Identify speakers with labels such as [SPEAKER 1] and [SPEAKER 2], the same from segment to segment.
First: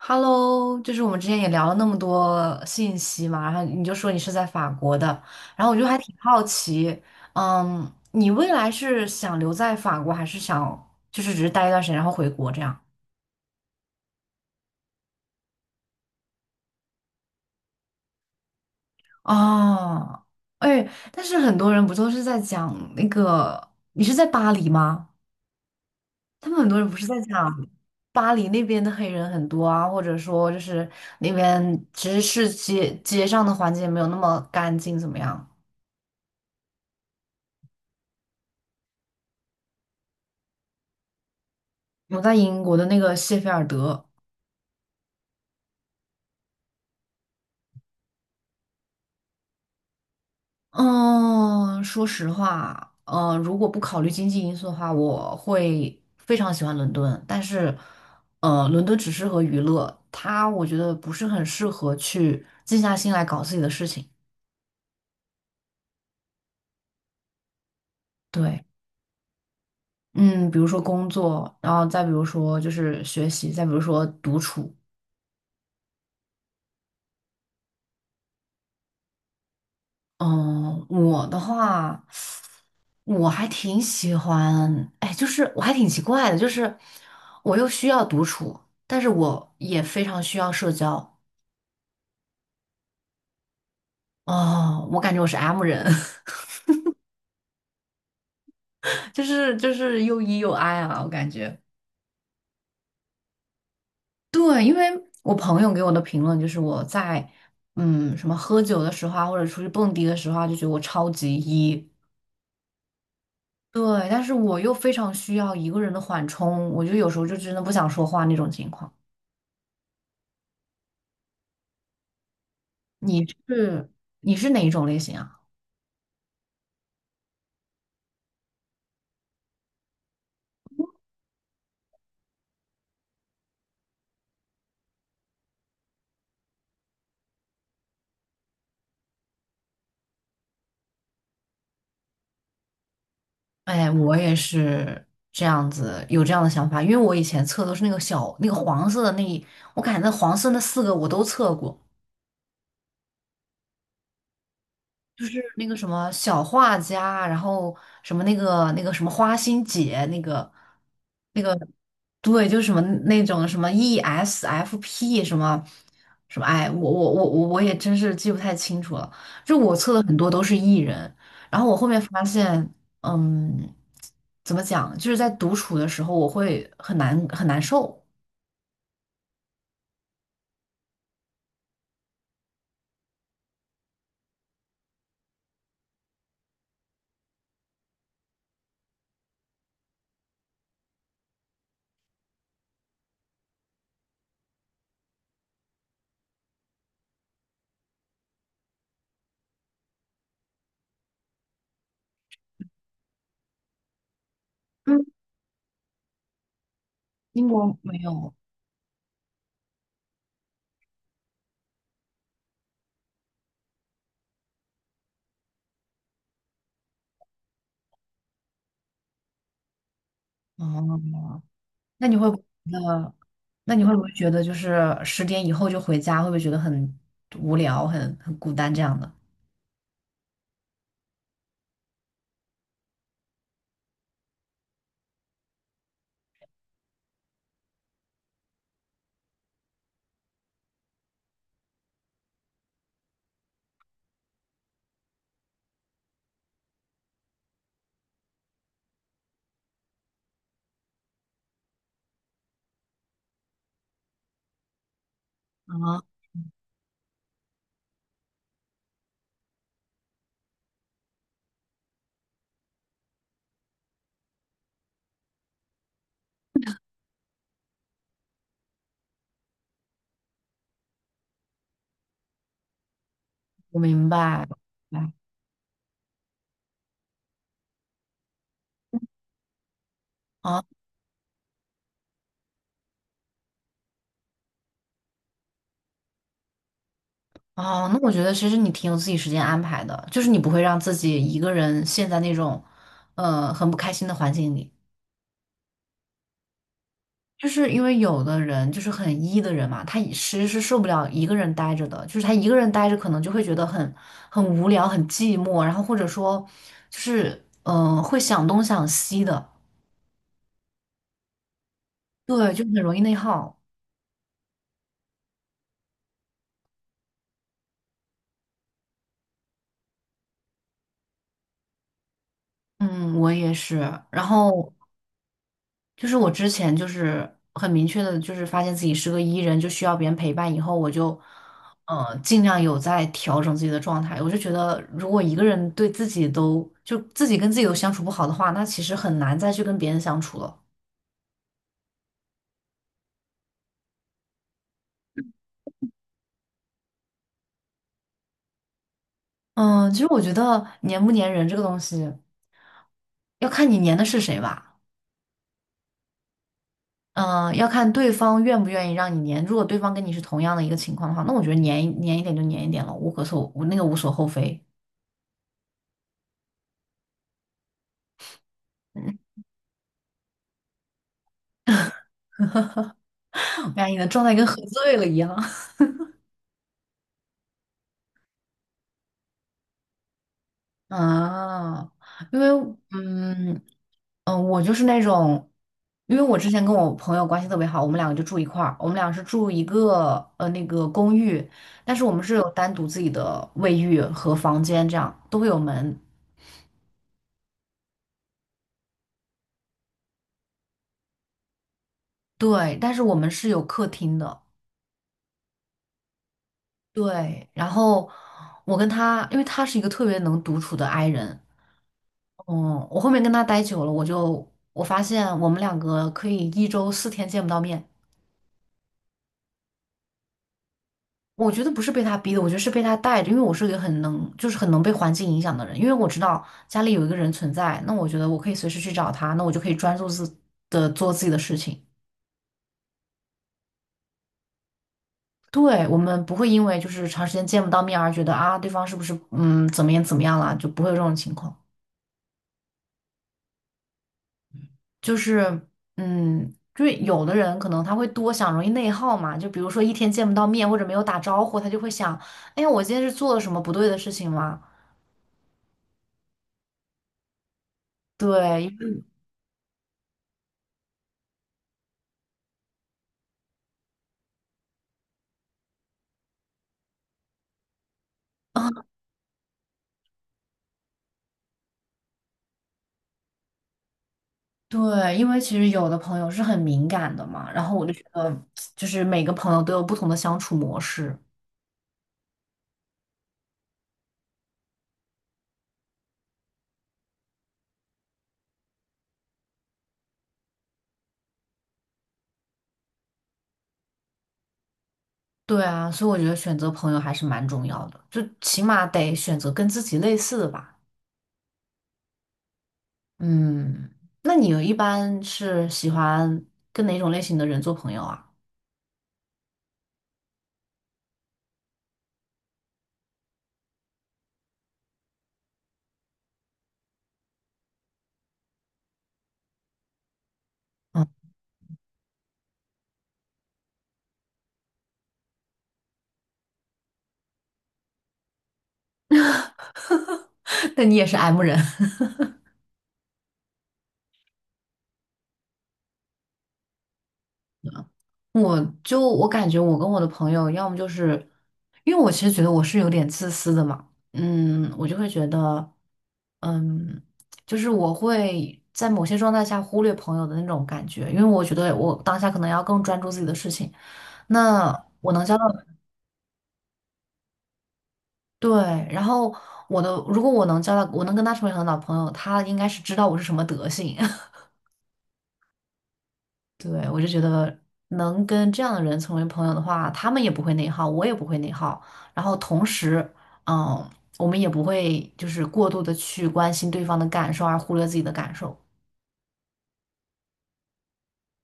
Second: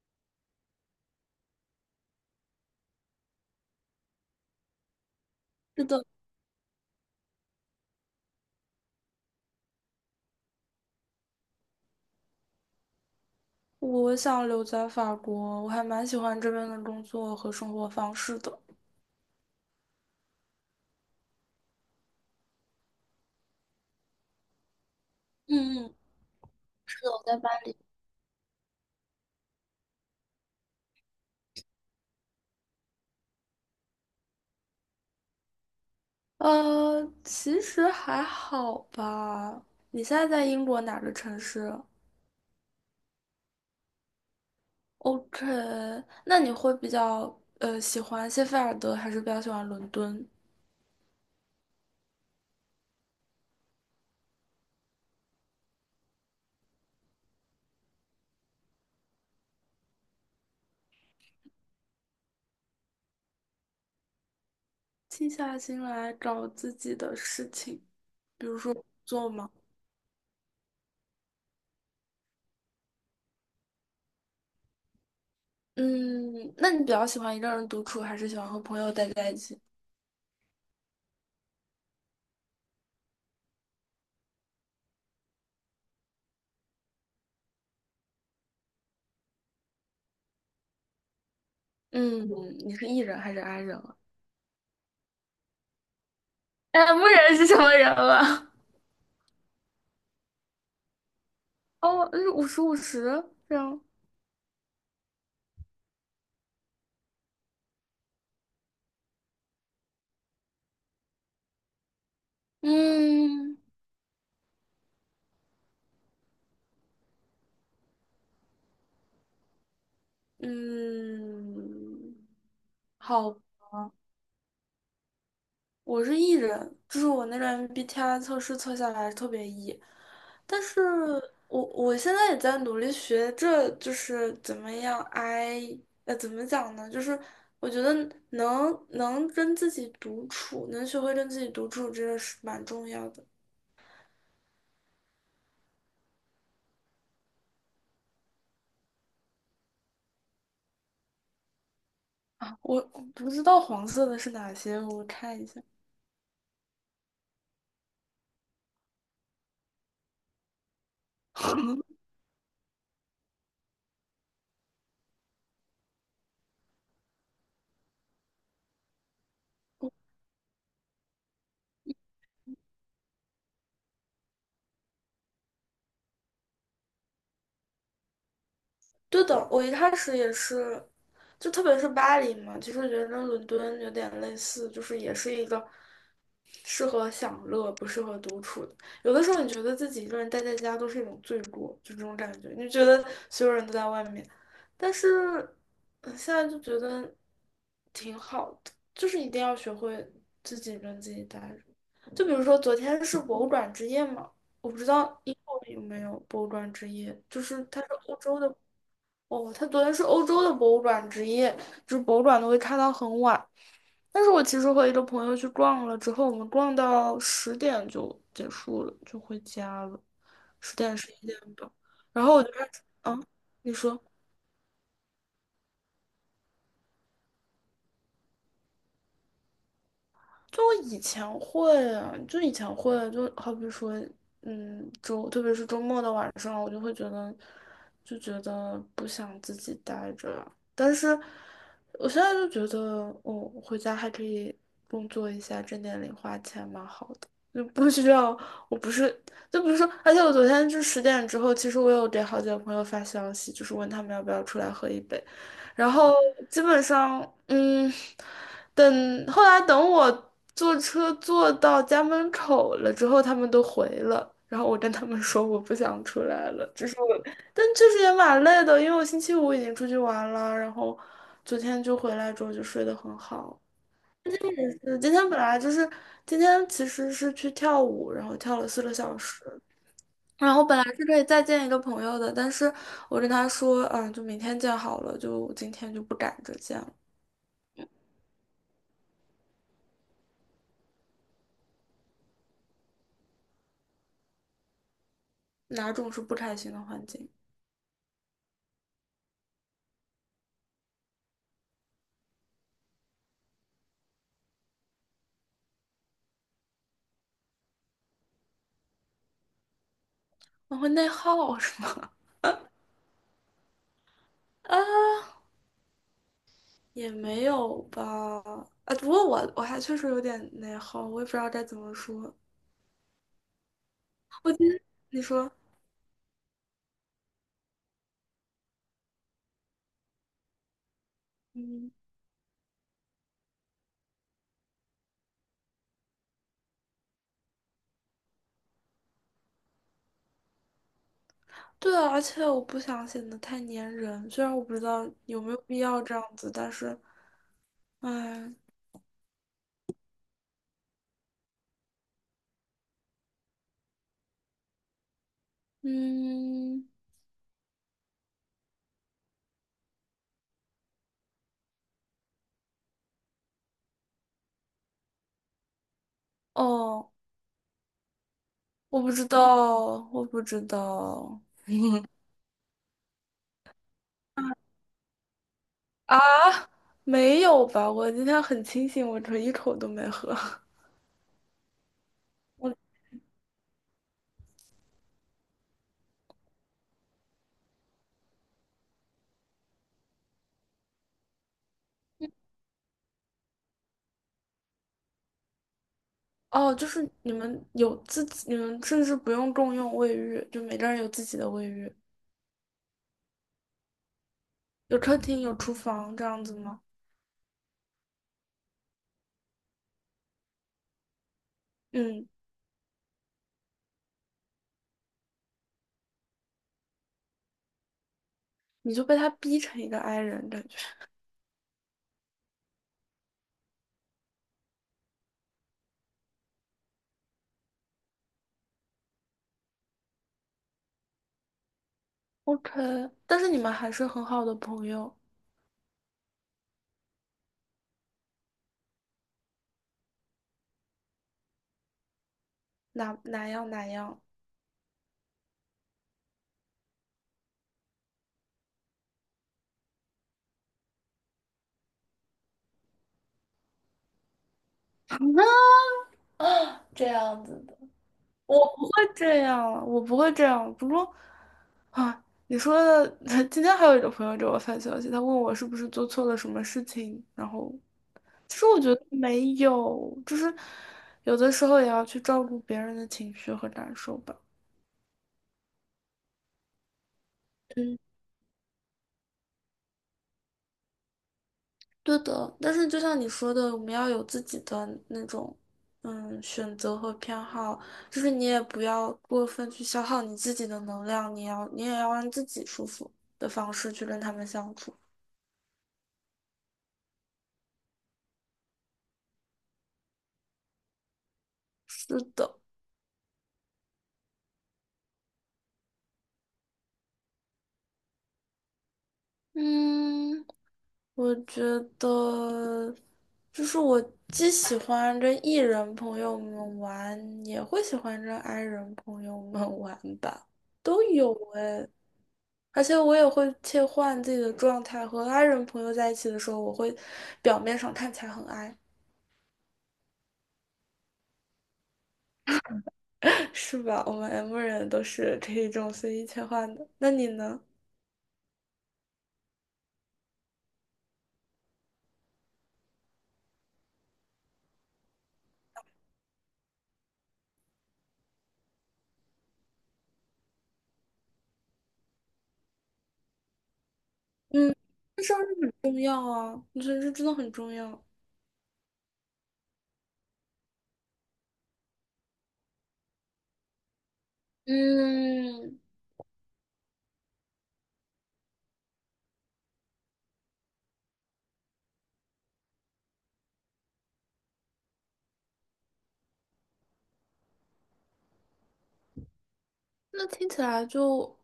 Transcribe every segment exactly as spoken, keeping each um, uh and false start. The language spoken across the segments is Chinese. [SPEAKER 1] Hello，就是我们之前也聊了那么多信息嘛，然后你就说你是在法国的，然后我
[SPEAKER 2] 是
[SPEAKER 1] 就还
[SPEAKER 2] 的，
[SPEAKER 1] 挺好奇，嗯，你未来是想留在法国，还是想就是只是待一段时间然后回国这样？
[SPEAKER 2] 我想留在法国，我还蛮喜欢这边的工作和生活方式的。
[SPEAKER 1] 哦，哎，但是很多人不都是在讲那个，你是在巴黎吗？
[SPEAKER 2] 嗯嗯，
[SPEAKER 1] 他们很多人不
[SPEAKER 2] 是
[SPEAKER 1] 是
[SPEAKER 2] 的，
[SPEAKER 1] 在
[SPEAKER 2] 我在巴
[SPEAKER 1] 讲
[SPEAKER 2] 黎。
[SPEAKER 1] 巴黎那边的黑人很多啊，或者说就是那边其实是街街上的环境没有那么干净，怎么样？
[SPEAKER 2] 呃，其实还好吧。你现在在英国哪个城市
[SPEAKER 1] 我在英国的那个谢菲尔德，
[SPEAKER 2] ？OK，那你会比较呃喜欢谢菲尔德，还是比较喜欢伦敦？
[SPEAKER 1] 嗯，说实话，呃，如果不考虑经济因素的话，我会非常喜欢伦敦。但是，呃，伦敦只适合娱乐，它我觉得不是很适合去静下心来搞自己的事情。
[SPEAKER 2] 静下心来找自己的事情，比如
[SPEAKER 1] 对，
[SPEAKER 2] 说做吗？
[SPEAKER 1] 嗯，比如说工作，然后再比如说就是学习，再比如说独处。
[SPEAKER 2] 嗯，那你比较喜欢一个人独处，还是喜欢和朋友待在一起？
[SPEAKER 1] 嗯，我的话。我还挺喜欢，哎，就是我还挺奇怪的，就是我又需要独处，但是我也非常需要社交。
[SPEAKER 2] 嗯，你是 E 人还是 I 人啊？
[SPEAKER 1] 哦，我感觉我是 M 人，
[SPEAKER 2] 哎，牧人是什么人了？
[SPEAKER 1] 就是就是又 E 又 I 啊，我感觉。
[SPEAKER 2] 哦，是五十五十这样。
[SPEAKER 1] 对，因为我朋友给我的评论就是我在嗯什么喝酒的时候啊，或者出去蹦迪的时候啊，就觉得我超级 E。
[SPEAKER 2] 嗯
[SPEAKER 1] 对，但是我又非常需要一个人的缓冲，我就有时候就真的不想说话那种情况。
[SPEAKER 2] 嗯，
[SPEAKER 1] 你
[SPEAKER 2] 好，
[SPEAKER 1] 是你是哪一种类型啊？
[SPEAKER 2] 我是 E 人，就是我那个 M B T I 测试测下来特别 E，但是我我现在也在努力学着，就是怎么样 I，呃，怎么讲呢？就是我觉得能能跟自己独处，能学会跟自己独处，这个是蛮重要的。
[SPEAKER 1] 哎，我也是这样子，有这样的想法，因为我以前测都是那个小那个黄色的那一我感觉那黄色那四个我都测过，
[SPEAKER 2] 我不知道黄色的是哪些，我
[SPEAKER 1] 就
[SPEAKER 2] 看
[SPEAKER 1] 是
[SPEAKER 2] 一下。
[SPEAKER 1] 那个什么小画家，然后什么那个那个什么花心姐那个。那个对，就是什么那种什么 E S F P 什么什么，哎，我我我我我也真是记不太清楚了。就我测的很多都是 E 人，然后我后面发现，嗯，怎么讲，就是在独处的时候我会很难很难受。
[SPEAKER 2] 对的，我一开始也是，就特别是巴黎嘛，其实觉得跟伦敦有点类似，就是也是一个适合享乐，不适合独处的。有的时候你觉得自己一个人待在家都是一种罪过，就这种感觉，你觉得所有人都在外面，但是嗯现在就觉得挺好的，就是一定要学会自己跟自己待着。就比如说昨天是博物馆之夜嘛，我不知
[SPEAKER 1] 嗯，
[SPEAKER 2] 道英国有没有博物馆之夜，就
[SPEAKER 1] 英
[SPEAKER 2] 是
[SPEAKER 1] 国
[SPEAKER 2] 它是
[SPEAKER 1] 没
[SPEAKER 2] 欧
[SPEAKER 1] 有，
[SPEAKER 2] 洲的。哦，他昨天是欧洲的博物馆之夜，就是博物馆都会开到很晚。但是我其实和一个朋友去逛了之后，我们逛到十点就结束了，就回家了，
[SPEAKER 1] 啊，
[SPEAKER 2] 十点十一点吧。
[SPEAKER 1] 那你
[SPEAKER 2] 然
[SPEAKER 1] 会
[SPEAKER 2] 后
[SPEAKER 1] 不
[SPEAKER 2] 我
[SPEAKER 1] 会
[SPEAKER 2] 就开始，
[SPEAKER 1] 觉得，
[SPEAKER 2] 嗯，你
[SPEAKER 1] 那你会不
[SPEAKER 2] 说，
[SPEAKER 1] 会觉得就是十点以后就回家，会不会觉得很无聊、很很孤单这样的？
[SPEAKER 2] 就我以前会啊，就以前会，就好比说，嗯，周，特别是周末的晚上，我就会觉得，就觉得不想自己待着但是我现在就觉得，哦，回家还可以工作一下，挣点零花钱，蛮好的。就不需要，我不是，就比如说，而且我昨天就十点之后，其实我有给好几个朋友发消息，就是问他们要不要出来喝一杯。然
[SPEAKER 1] 啊，
[SPEAKER 2] 后基本上，嗯，等后来等我坐车坐到家门口了之后，他们都回了。然后我跟他们说我不想出来了，就是我，但确实也蛮累的，因为我星期五已经出去玩了，然后昨天就回来之后就睡得很好。
[SPEAKER 1] 我明白。
[SPEAKER 2] 呃
[SPEAKER 1] 明白
[SPEAKER 2] 今天本来就是今天其实是去跳舞，然后跳了四个小时。然后
[SPEAKER 1] 哦
[SPEAKER 2] 本来是可以再见一个朋友的，但是我跟他说，嗯，就明天见好了，就今天就不赶着见了。
[SPEAKER 1] 哦，那我觉得其实你挺有自己时间安排的，就是你不会让自己一个人陷在那种，呃，很不开心的环境里。
[SPEAKER 2] 哪种是不开心的环境？
[SPEAKER 1] 就是因为有的人就是很 E 的人嘛，他其实是受不了一个人待着的，就是他一个人待着可能就会觉得很很无聊、很寂寞，然后或者说就是嗯、呃会想东想西的，
[SPEAKER 2] 我会内耗是吗？
[SPEAKER 1] 对，就很容易内耗。
[SPEAKER 2] 啊 也没有吧。啊，不过我我还确实有点内耗，我也不知道该怎么说。
[SPEAKER 1] 嗯，我也是。然
[SPEAKER 2] 我今
[SPEAKER 1] 后
[SPEAKER 2] 天你说，
[SPEAKER 1] 就是我之前就是很明确的，就是发现自己是个 E 人，就需要别人陪伴。以后我就，
[SPEAKER 2] 嗯，
[SPEAKER 1] 呃，尽量有在调整自己的状态。我就觉得，如果一个人对自己都就自己跟自己都相处不好的话，那其实很难再去跟别人相处了。
[SPEAKER 2] 对啊，而且我不想显得太粘人，虽然我不知道有没有必要这样子，但是，哎，
[SPEAKER 1] 嗯，其实我觉得粘不粘人这个东西，要看你粘的是谁吧。
[SPEAKER 2] 嗯，
[SPEAKER 1] 嗯，要看对方愿不愿意让你粘。如果对方跟你是同样的一个情况的话，那我觉得粘一粘一点就粘一点了，无可厚，那个无所厚非。
[SPEAKER 2] 哦，我不知 道，我不知道。
[SPEAKER 1] 哎你的状态跟喝醉了一样。
[SPEAKER 2] 啊，没有吧？我今天很清醒，我这一口都没喝。
[SPEAKER 1] 啊，因为
[SPEAKER 2] 我。
[SPEAKER 1] 嗯嗯，呃我就是那种，因为我之前跟我朋友关系特别好，我们两个就住一块儿，我们俩是住一个呃那个公寓，但是我们是有单独自己的卫浴和房间，这样都会有门，
[SPEAKER 2] 哦，就是你们有自己，你们甚至不用共用卫浴，就每个人有自己的卫浴，
[SPEAKER 1] 对，但是我们是有客厅的，
[SPEAKER 2] 有客厅，有厨房这样子吗？
[SPEAKER 1] 对，然后我跟他，因为他是一个特别能独处的 i 人，
[SPEAKER 2] 嗯，
[SPEAKER 1] 嗯，我后面跟他待久了，我就我发现我们两个可以一周四天见不到面。
[SPEAKER 2] 你就被他逼成一个 i 人感觉。
[SPEAKER 1] 我觉得不是被他逼的，我觉得是被他带着，因为我是一个很能，就是很能被环境影响的人，因为我知道家里有一个人存在，那我觉得我可以随时去找他，那我就可以专注自的做自己的事情。
[SPEAKER 2] OK，但是你们还是很好的朋友，
[SPEAKER 1] 对，我们不会因为就是长时间见不到面而觉得啊，对方是不是嗯怎么样怎么样了，就不会有这种情况。
[SPEAKER 2] 哪哪样哪样。
[SPEAKER 1] 就是嗯，就是有的人可能他会多想，容易内耗嘛，就比如说一天见不到面或者没有打招呼，他就会想，哎呀，我今天是做了什么不对的事情吗？
[SPEAKER 2] 这样子的。我
[SPEAKER 1] 对。
[SPEAKER 2] 不会 这样，我不会这样。不过啊，你说的，今天还有一个朋友给我发消息，他问我是不是做错了什么事情，然后其实我觉得没有，就是有的时候也要去照顾别人的情绪和感受吧。
[SPEAKER 1] 对，因为其实有的朋友是很敏感的嘛，然后我就
[SPEAKER 2] 嗯，
[SPEAKER 1] 觉得，就是每个朋友都有不同的相处模式。
[SPEAKER 2] 对的，但是就像你说的，我们要有自己的那种，嗯，选择和偏好，就是你也不要过分去消耗你自己的能量，你要你也要让自己舒服的方式去跟他们相处。
[SPEAKER 1] 对啊，所以我觉得选择朋友还是蛮重要的，就起码得选择跟自己类似的吧。
[SPEAKER 2] 是的，
[SPEAKER 1] 嗯，那你一般是喜欢跟哪种类型的人做朋友啊？
[SPEAKER 2] 嗯。我觉得，就是我既喜欢跟 E 人朋友们玩，也会喜欢跟 I 人朋友们 玩吧，都
[SPEAKER 1] 嗯，
[SPEAKER 2] 有哎。而且我也会切换自己的状态，和 I 人朋友在一起的时候，我会表面上看起来很 I，
[SPEAKER 1] 那你也是 M 人。
[SPEAKER 2] 是吧？我们 M 人都是可以这种随意切换的。那你呢？
[SPEAKER 1] 我就我感觉我跟我的朋友，要么就是，因为我其实觉得我是有点自私的嘛，嗯，我就会觉得。嗯，就是我会在某些状态下忽略朋友的那种感觉，因为我觉得我当下可能要更专注自己的事情。那
[SPEAKER 2] 嗯，
[SPEAKER 1] 我
[SPEAKER 2] 这
[SPEAKER 1] 能
[SPEAKER 2] 事
[SPEAKER 1] 交
[SPEAKER 2] 儿
[SPEAKER 1] 到，
[SPEAKER 2] 很重要啊，我觉得这真的很重要。
[SPEAKER 1] 对，然后我的，如果我能交到，我能跟他成为很好的朋友，他应该是知道我是什么德性。
[SPEAKER 2] 嗯。
[SPEAKER 1] 对，我就觉得能跟这样的人成为朋友的话，他们也不会内耗，我也不会内耗，然后同时，嗯，我们也不会就是过度的去关心对方的感受而忽略自己的感受。
[SPEAKER 2] 那听起来就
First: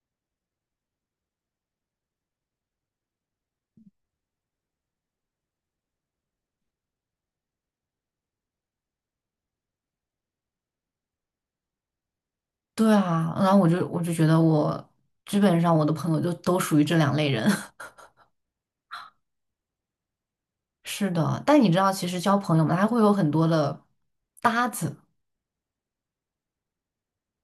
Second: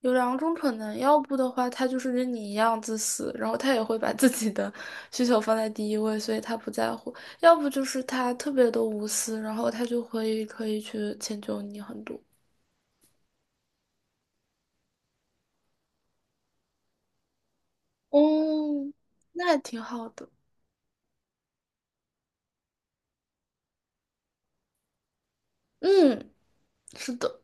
[SPEAKER 2] 有两种可能，要不的话，他就是跟你一样自私，然后他也会把自己的 需求放在第一位，所以他不在乎；要不就是他特别的无私，然后他就会可以去迁就你很多。
[SPEAKER 1] 对啊，然后我就我就觉得我基本上我的朋友就都属于这两类人。
[SPEAKER 2] 哦，那还挺好的。
[SPEAKER 1] 是的，但你知道，其实交朋友嘛，他会有很多的搭子，
[SPEAKER 2] 嗯，是的。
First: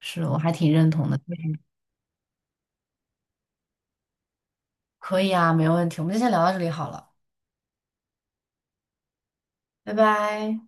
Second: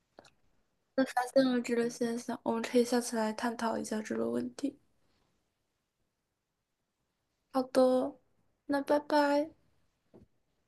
[SPEAKER 1] 是我还挺认
[SPEAKER 2] 那
[SPEAKER 1] 同
[SPEAKER 2] 发
[SPEAKER 1] 的。
[SPEAKER 2] 现了这个现象，我们可以下次来探讨一下这个问题。
[SPEAKER 1] 可以啊，没问题，我们就先聊到这里好了，
[SPEAKER 2] 好的，那拜拜。
[SPEAKER 1] 拜拜。